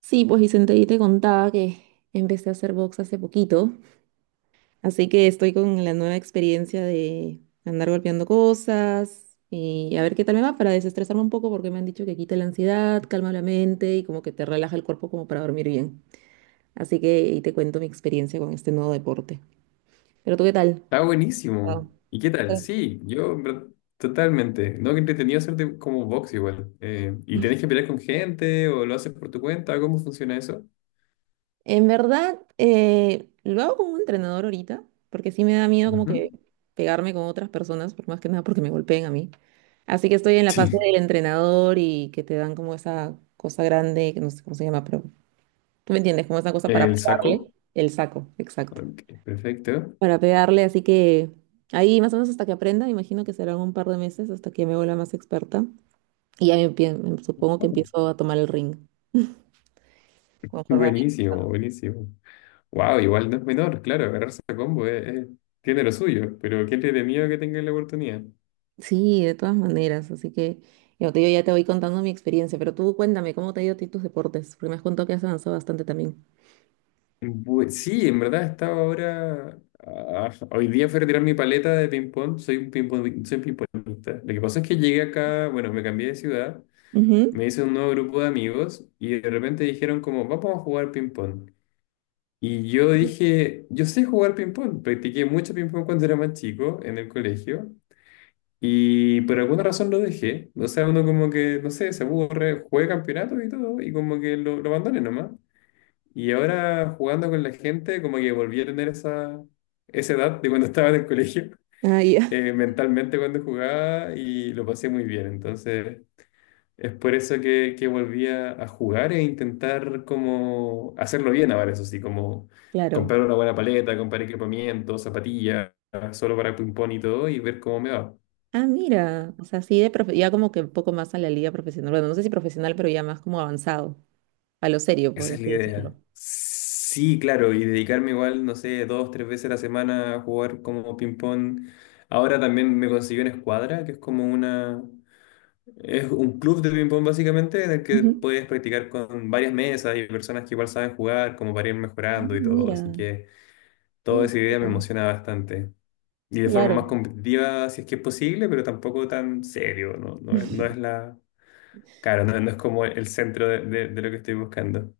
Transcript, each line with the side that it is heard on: right: Sí, pues Vicente, y te contaba que empecé a hacer box hace poquito, así que estoy con la nueva experiencia de andar golpeando cosas y a ver qué tal me va para desestresarme un poco porque me han dicho que quita la ansiedad, calma la mente y como que te relaja el cuerpo como para dormir bien. Así que ahí te cuento mi experiencia con este nuevo deporte. Pero tú, ¿qué tal?
left: Está
right: Ah.
left: buenísimo. ¿Y qué tal? Sí, yo en verdad, totalmente. No, que entretenido hacerte como box igual. ¿Y tenés que pelear con gente o lo haces por tu cuenta? ¿Cómo funciona eso?
right: En verdad, lo hago como un entrenador ahorita, porque sí me da miedo como que
left: Ujú.
right: pegarme con otras personas, por más que nada porque me golpeen a mí. Así que estoy en la fase
left: Sí.
right: del entrenador y que te dan como esa cosa grande, que no sé cómo se llama, pero tú me entiendes, como esa cosa para
left: ¿El saco?
right: pegarle el saco, exacto.
left: Ok, perfecto.
right: Para pegarle, así que ahí más o menos hasta que aprenda, imagino que serán un par de meses hasta que me vuelva más experta. Y ya supongo que
left: Oh,
right: empiezo a tomar el ring conforme vaya
left: buenísimo,
right: avanzando.
left: buenísimo. Wow, igual no es menor, claro, agarrarse a combo, tiene lo suyo, pero qué entretenido que tengas la oportunidad.
right: Sí, de todas maneras, así que yo ya te voy contando mi experiencia, pero tú cuéntame cómo te ha ido a ti tus deportes, porque me has contado que has avanzado bastante también.
left: Sí, en verdad estaba ahora. Hoy día fui a retirar mi paleta de ping-pong. Soy ping pongista. Lo que pasó es que llegué acá, bueno, me cambié de ciudad,
right: Ujú.
left: me hice un nuevo grupo de amigos y de repente dijeron como, vamos a jugar ping-pong. Y yo dije, yo sé jugar ping-pong. Practiqué mucho ping-pong cuando era más chico en el colegio y por alguna razón lo dejé. O sea, uno como que, no sé, se aburre, juega campeonatos y todo y como que lo abandoné nomás. Y ahora jugando con la gente, como que volví a tener esa edad de cuando estaba en el colegio,
right: Ah, ya.
left: mentalmente cuando jugaba y lo pasé muy bien. Entonces es por eso que volví a jugar e intentar como hacerlo bien ahora, eso sí, como
right: Claro.
left: comprar una buena paleta, comprar equipamiento, zapatillas, solo para ping-pong y todo y ver cómo me va.
right: Ah, mira, o sea, sí, ya como que un poco más a la liga profesional, bueno, no sé si profesional, pero ya más como avanzado, a lo serio, por
left: Esa es la
right: así
left: idea.
right: decirlo.
left: Sí, claro, y dedicarme igual, no sé, dos, tres veces a la semana a jugar como ping-pong. Ahora también me conseguí una escuadra, que es como una... Es un club de ping-pong básicamente, en el que
right: Ujú.
left: puedes practicar con varias mesas y personas que igual saben jugar, como para ir
right: Ah,
left: mejorando y todo. Así
right: mira,
left: que
right: qué
left: toda esa idea me
right: divertido.
left: emociona bastante. Y de forma más
right: Claro.
left: competitiva, si es que es posible, pero tampoco tan serio, ¿no? No, es no es la... Claro, no, no es como el centro de lo que estoy buscando.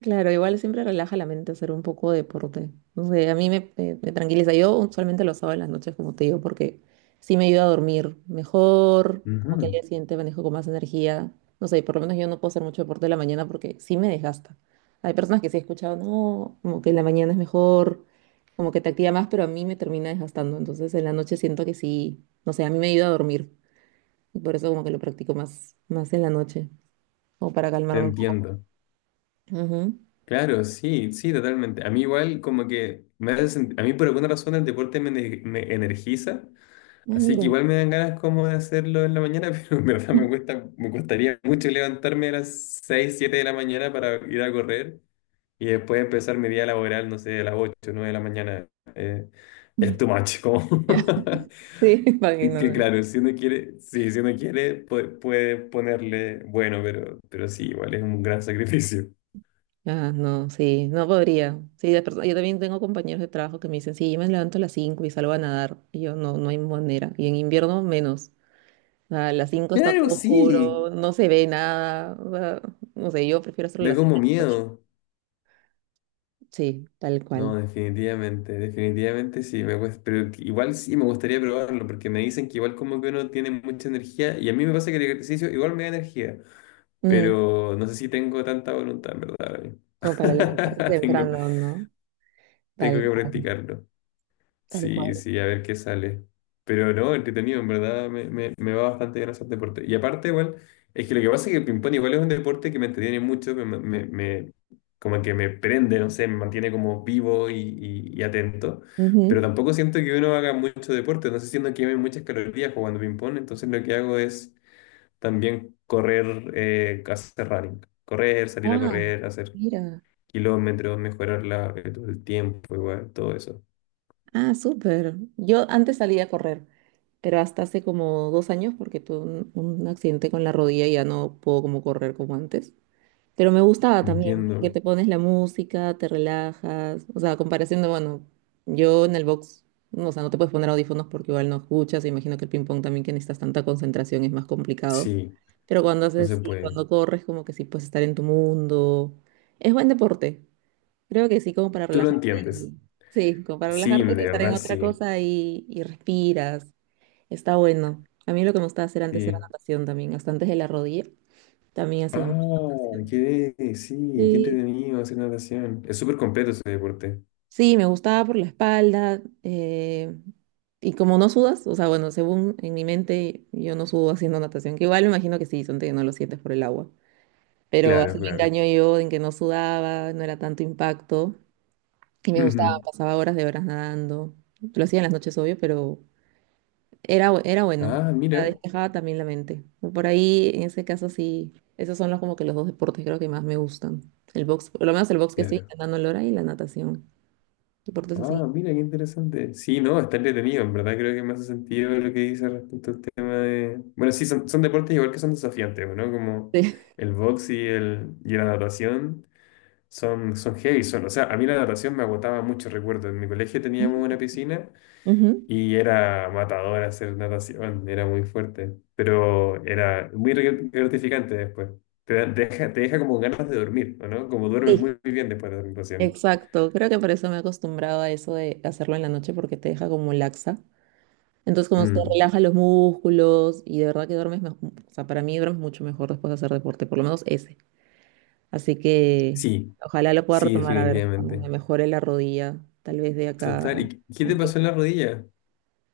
right: Claro, igual siempre relaja la mente hacer un poco de deporte. No sé, a mí me tranquiliza. Yo usualmente lo hago en las noches, como te digo, porque sí me ayuda a dormir mejor, como que al
left: Ujú,
right: día siguiente manejo con más energía. No sé, por lo menos yo no puedo hacer mucho deporte en la mañana porque sí me desgasta. Hay personas que sí he escuchado, no, como que en la mañana es mejor, como que te activa más, pero a mí me termina desgastando. Entonces en la noche siento que sí, no sé, a mí me ayuda a dormir. Y por eso como que lo practico más en la noche, como para
left: te
right: calmarme un poco.
left: entiendo.
right: Ujú.
left: Claro, sí, sí, totalmente. A mí igual como que a mí por alguna razón el deporte me energiza,
right: Ah,
left: así que
right: mira.
left: igual me dan ganas como de hacerlo en la mañana, pero en verdad me cuesta, me costaría mucho levantarme a las 6, 7 de la mañana para ir a correr y después empezar mi día laboral, no sé, a las 8, 9 de la mañana. Eh, es too much, como
right: Sí,
left: que
right: imagino.
left: claro, si uno quiere, sí, si uno quiere puede, ponerle bueno, pero sí, igual es un gran sacrificio.
right: Ah, no, sí, no podría. Sí, yo también tengo compañeros de trabajo que me dicen, sí, yo me levanto a las 5 y salgo a nadar. Y yo, no, no hay manera. Y en invierno, menos. A las 5 está
left: Claro,
right: todo
left: sí.
right: oscuro, no se ve nada. O sea, no sé, yo prefiero hacerlo a
left: Da
right: las
left: como
right: 5.
left: miedo.
right: Sí, tal
left: No,
right: cual.
left: definitivamente, definitivamente sí, me cuesta, pero igual sí me gustaría probarlo, porque me dicen que igual como que uno tiene mucha energía, y a mí me pasa que el ejercicio igual me da energía,
right: Mm,
left: pero no sé si tengo tanta voluntad, en verdad. Ahora mismo.
right: como para levantarse
left: Tengo,
right: temprano, ¿no?
left: Tengo
right: Tal
left: que
right: cual,
left: practicarlo.
right: tal
left: Sí,
right: cual.
left: sí, a ver qué sale. Pero no, entretenido, en verdad me va bastante bien hacer deporte. Y aparte, igual, es que lo que pasa es que el ping-pong igual es un deporte que me entretiene mucho, como que me prende, no sé, me mantiene como vivo y atento. Pero
right: Ujú.
left: tampoco siento que uno haga mucho deporte, no sé, siento que queme muchas calorías jugando ping-pong, entonces lo que hago es también correr, hacer running, correr, salir a
right: Ah,
left: correr, hacer
right: mira.
left: kilómetros, mejorar el tiempo, igual, todo eso.
right: Ah, súper. Yo antes salía a correr, pero hasta hace como 2 años porque tuve un accidente con la rodilla y ya no puedo como correr como antes. Pero me gustaba también porque
left: Entiendo.
right: te pones la música, te relajas. O sea, a comparación de, bueno, yo en el box, no, o sea, no te puedes poner audífonos porque igual no escuchas. Imagino que el ping-pong también que necesitas tanta concentración es más complicado.
left: Sí.
right: Pero
left: No se puede.
right: cuando corres, como que sí puedes estar en tu mundo. Es buen deporte. Creo que sí, como para
left: Tú lo
right: relajarte.
left: entiendes.
right: Sí, como para
left: Sí, de
right: relajarte, estar en
left: verdad,
right: otra
left: sí.
right: cosa y respiras. Está bueno. A mí lo que me gustaba hacer antes era
left: Sí.
right: natación también, hasta antes de la rodilla. También hacía mucha
left: Ah,
right: natación.
left: qué, sí, qué
right: Sí,
left: entretenido hacer natación. Es súper completo ese deporte.
right: sí, me gustaba por la espalda. Y como no sudas, o sea, bueno, según en mi mente, yo no sudo haciendo natación, que igual me imagino que sí, son que no lo sientes por el agua. Pero
left: Claro,
right: así me
left: claro.
right: engaño yo en que no sudaba, no era tanto impacto. Y me gustaba,
left: Ujú.
right: pasaba horas de horas nadando. Lo hacía en las noches, obvio, pero era bueno.
left: Ah,
right: La
left: mira,
right: despejaba también la mente. Por ahí, en ese caso, sí. Esos son los, como que los dos deportes creo que más me gustan. El box, por lo menos el box que estoy
left: claro.
right: intentando ahora y la natación. Deportes así.
left: Ah, mira, qué interesante. Sí, no, está entretenido. En verdad creo que me hace sentido lo que dice respecto al tema de... Bueno, sí, son deportes igual que son desafiantes, ¿no? Como
right: Sí.
left: el box y la natación son heavy. Son, o sea, a mí la natación me agotaba mucho, recuerdo. En mi colegio teníamos una piscina.
right: Ujú.
left: Y era matador hacer natación, era muy fuerte, pero era muy gratificante después. Te deja, como ganas de dormir, ¿o no? Como duermes
right: Sí,
left: muy, muy bien después de la natación.
right: exacto. Creo que por eso me he acostumbrado a eso de hacerlo en la noche porque te deja como laxa. Entonces como te
left: Mm,
right: relaja los músculos y de verdad que duermes mejor. O sea, para mí duermes mucho mejor después de hacer deporte, por lo menos ese. Así que
left: sí,
right: ojalá lo pueda
left: sí,
right: retomar a ver cuando
left: definitivamente.
right: me mejore la rodilla, tal vez de acá.
left: Total, ¿y qué te
right: aunque-
left: pasó en la rodilla?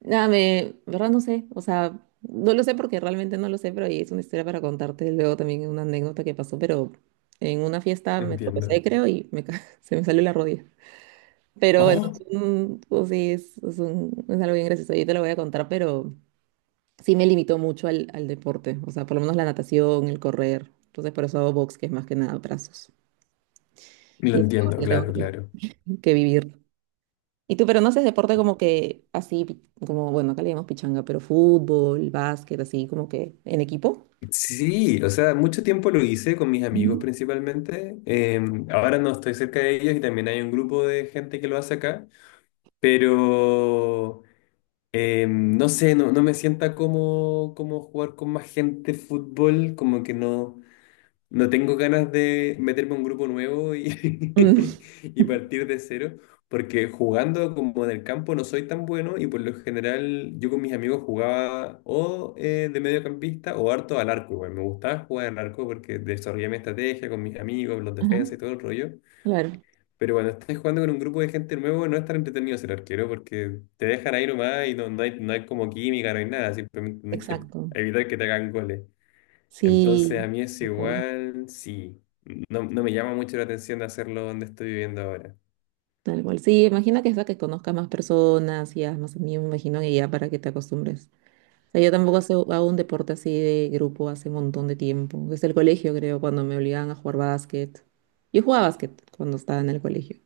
right: Nada, verdad no sé, o sea, no lo sé porque realmente no lo sé, pero ahí es una historia para contarte luego también una anécdota que pasó, pero en una fiesta me tropecé,
left: Entiendo.
right: creo, y se me salió la rodilla. Pero bueno,
left: Oh,
right: pues sí, es algo bien gracioso, yo te lo voy a contar, pero sí me limitó mucho al deporte, o sea, por lo menos la natación, el correr, entonces por eso hago box, que es más que nada brazos.
left: lo
right: Y es algo
left: entiendo,
right: que tengo
left: claro,
right: que
left: claro.
right: que vivir. Y tú, pero no haces deporte como que así, como, bueno, acá le llamamos pichanga, pero fútbol, básquet, así como que en equipo.
left: Sí, o sea, mucho tiempo lo hice con mis amigos
right: Ujú.
left: principalmente. Ahora no estoy cerca de ellos y también hay un grupo de gente que lo hace acá, pero... No sé, no, no me sienta como jugar con más gente fútbol, como que no, no tengo ganas de meterme a un grupo nuevo y,
right: Mm.
left: y partir de cero, porque jugando como en el campo no soy tan bueno y por lo general yo con mis amigos jugaba o de mediocampista o harto al arco, güey. Me gustaba jugar al arco porque desarrollé mi estrategia con mis amigos, los
right: Ajá,
left: defensas y todo el rollo.
right: claro,
left: Pero cuando estés jugando con un grupo de gente nuevo, no es tan entretenido ser arquero porque te dejan ahí nomás y no, no hay, no hay como química, no hay nada, simplemente tenés que
right: exacto.
left: evitar que te hagan goles. Entonces a
right: Sí,
left: mí es
right: tal cual,
left: igual, sí, no, no me llama mucho la atención de hacerlo donde estoy viviendo ahora.
right: tal cual. Sí, imagina que es para que conozcas más personas y haz más amigos, me imagino que ya para que te acostumbres. O sea, yo tampoco hago un deporte así de grupo hace un montón de tiempo. Desde el colegio, creo, cuando me obligaban a jugar básquet. Yo jugaba básquet cuando estaba en el colegio.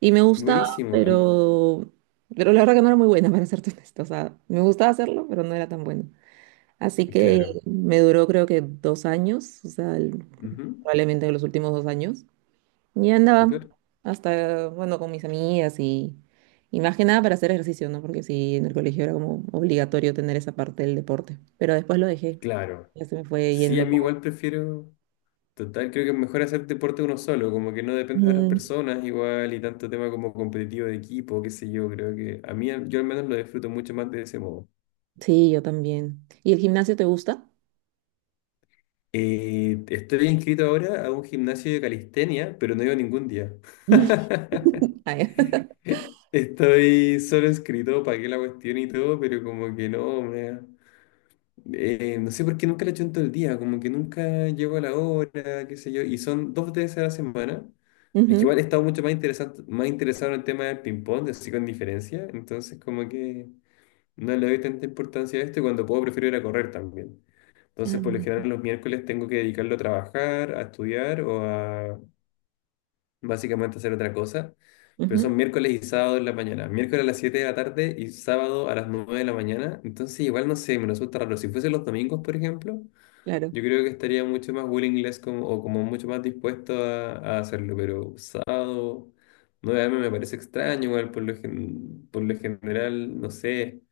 right: Y me gustaba,
left: Buenísimo, a
right: pero, pero la verdad que no era muy buena, para serte honesta. O sea, me gustaba hacerlo, pero no era tan buena. Así que
left: claro,
right: me duró creo que 2 años, o sea,
left: ujú,
right: probablemente los últimos 2 años. Y andaba
left: súper,
right: hasta, bueno, con mis amigas y más que nada para hacer ejercicio, ¿no? Porque sí, en el colegio era como obligatorio tener esa parte del deporte. Pero después lo dejé.
left: claro.
right: Ya se me fue
left: Sí,
right: yendo
left: a mí
right: poco.
left: igual prefiero. Total, creo que es mejor hacer deporte uno solo, como que no depende de otras
right: Mm,
left: personas igual y tanto tema como competitivo de equipo, qué sé yo, creo que a mí yo al menos lo disfruto mucho más de ese modo.
right: sí, yo también. ¿Y el gimnasio te gusta?
left: Estoy inscrito ahora a un gimnasio de calistenia, pero no iba ningún día.
right: Ah, ya.
left: Estoy solo inscrito, pagué la cuestión y todo, pero como que no, me, No sé por qué nunca le echo en todo el día, como que nunca llego a la hora, qué sé yo, y son dos veces a la semana. Es que
right: Ujú.
left: igual he estado mucho más interesante, más interesado en el tema del ping-pong, así con diferencia, entonces como que no le doy tanta importancia a esto y cuando puedo prefiero ir a correr también. Entonces por lo
right: Ah,
left: general los miércoles tengo que dedicarlo a trabajar, a estudiar o a básicamente hacer otra cosa, pero son
right: Ujú,
left: miércoles y sábado en la mañana, miércoles a las 7 de la tarde y sábado a las 9 de la mañana, entonces igual no sé, me resulta raro. Si fuese los domingos, por ejemplo.
right: claro,
left: Yo creo que estaría mucho más willingless como, o como mucho más dispuesto a hacerlo, pero sábado 9 me parece extraño, igual por lo general, no sé,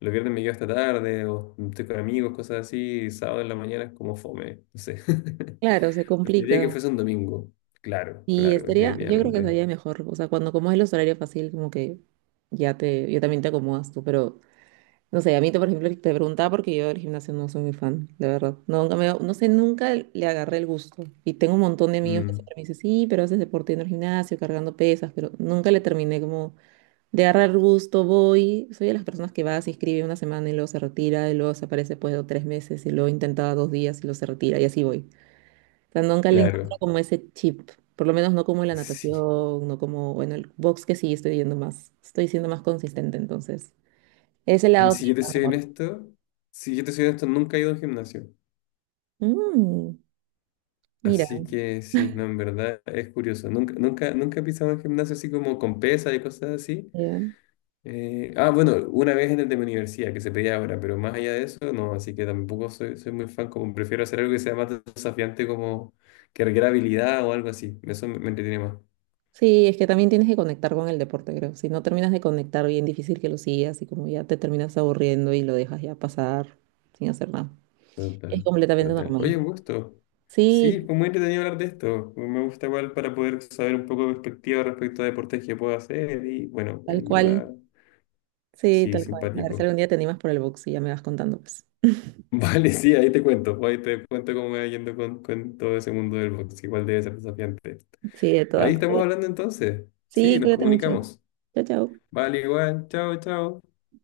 left: los viernes me quedo hasta tarde o estoy con amigos, cosas así, y sábado en la mañana es como fome, no sé.
right: claro, se
left: Preferiría que
right: complica.
left: fuese un domingo, claro,
right: Y
left: claro,
right: estaría, yo creo que
left: definitivamente.
right: estaría mejor. O sea, cuando como es los horarios fácil, como que yo también te acomodas tú. Pero, no sé, a mí, por ejemplo, te preguntaba porque yo del gimnasio no soy muy fan, de verdad. No, Nunca me, no sé, nunca le agarré el gusto. Y tengo un montón de amigos que
left: Mm,
right: siempre me dicen, sí, pero haces deporte en el gimnasio, cargando pesas, pero nunca le terminé como de agarrar el gusto, voy. Soy de las personas que va, se inscribe una semana y luego se retira, y luego se aparece después de 3 meses, y luego intenta 2 días y luego se retira, y así voy. Sea, nunca le encuentro
left: claro,
right: como ese chip, por lo menos no como en la
left: sí.
right: natación, no como, bueno, el box que sí estoy yendo más, estoy siendo más consistente, entonces. Ese lado sí.
left: Si yo te
right: Está
left: soy
right: mejor.
left: honesto, si yo te soy honesto, nunca he ido a un gimnasio.
right: Mm, mira,
left: Así que sí, no, en verdad es curioso. Nunca, nunca, nunca he pisado un gimnasio así como con pesas y cosas así.
right: ya.
left: Bueno, una vez en el de mi universidad, que se pedía ahora, pero más allá de eso, no, así que tampoco soy muy fan, como prefiero hacer algo que sea más desafiante, como que requiera habilidad o algo así. Eso me entretiene más.
right: Sí, es que también tienes que conectar con el deporte, creo. Si no terminas de conectar, bien difícil que lo sigas y como ya te terminas aburriendo y lo dejas ya pasar sin hacer nada. Es
left: Total,
right: completamente
left: total. Oye,
right: normal.
left: un gusto. Sí,
right: Sí,
left: fue muy entretenido hablar de esto. Me gusta igual para poder saber un poco de perspectiva respecto a deportes que puedo hacer y bueno,
right: tal
left: en verdad,
right: cual. Sí,
left: sí,
right: tal cual. A ver si
left: simpático.
right: algún día te animas por el box y ya me vas contando, pues.
left: Vale, sí, ahí te cuento cómo me va yendo con, todo ese mundo del box, igual debe ser desafiante.
right: Sí, de
left: Ahí
right: todas.
left: estamos hablando entonces. Sí,
right: Sí,
left: nos
right: cuídate mucho.
left: comunicamos.
right: Chao, chao.
left: Vale, igual, chao, chao.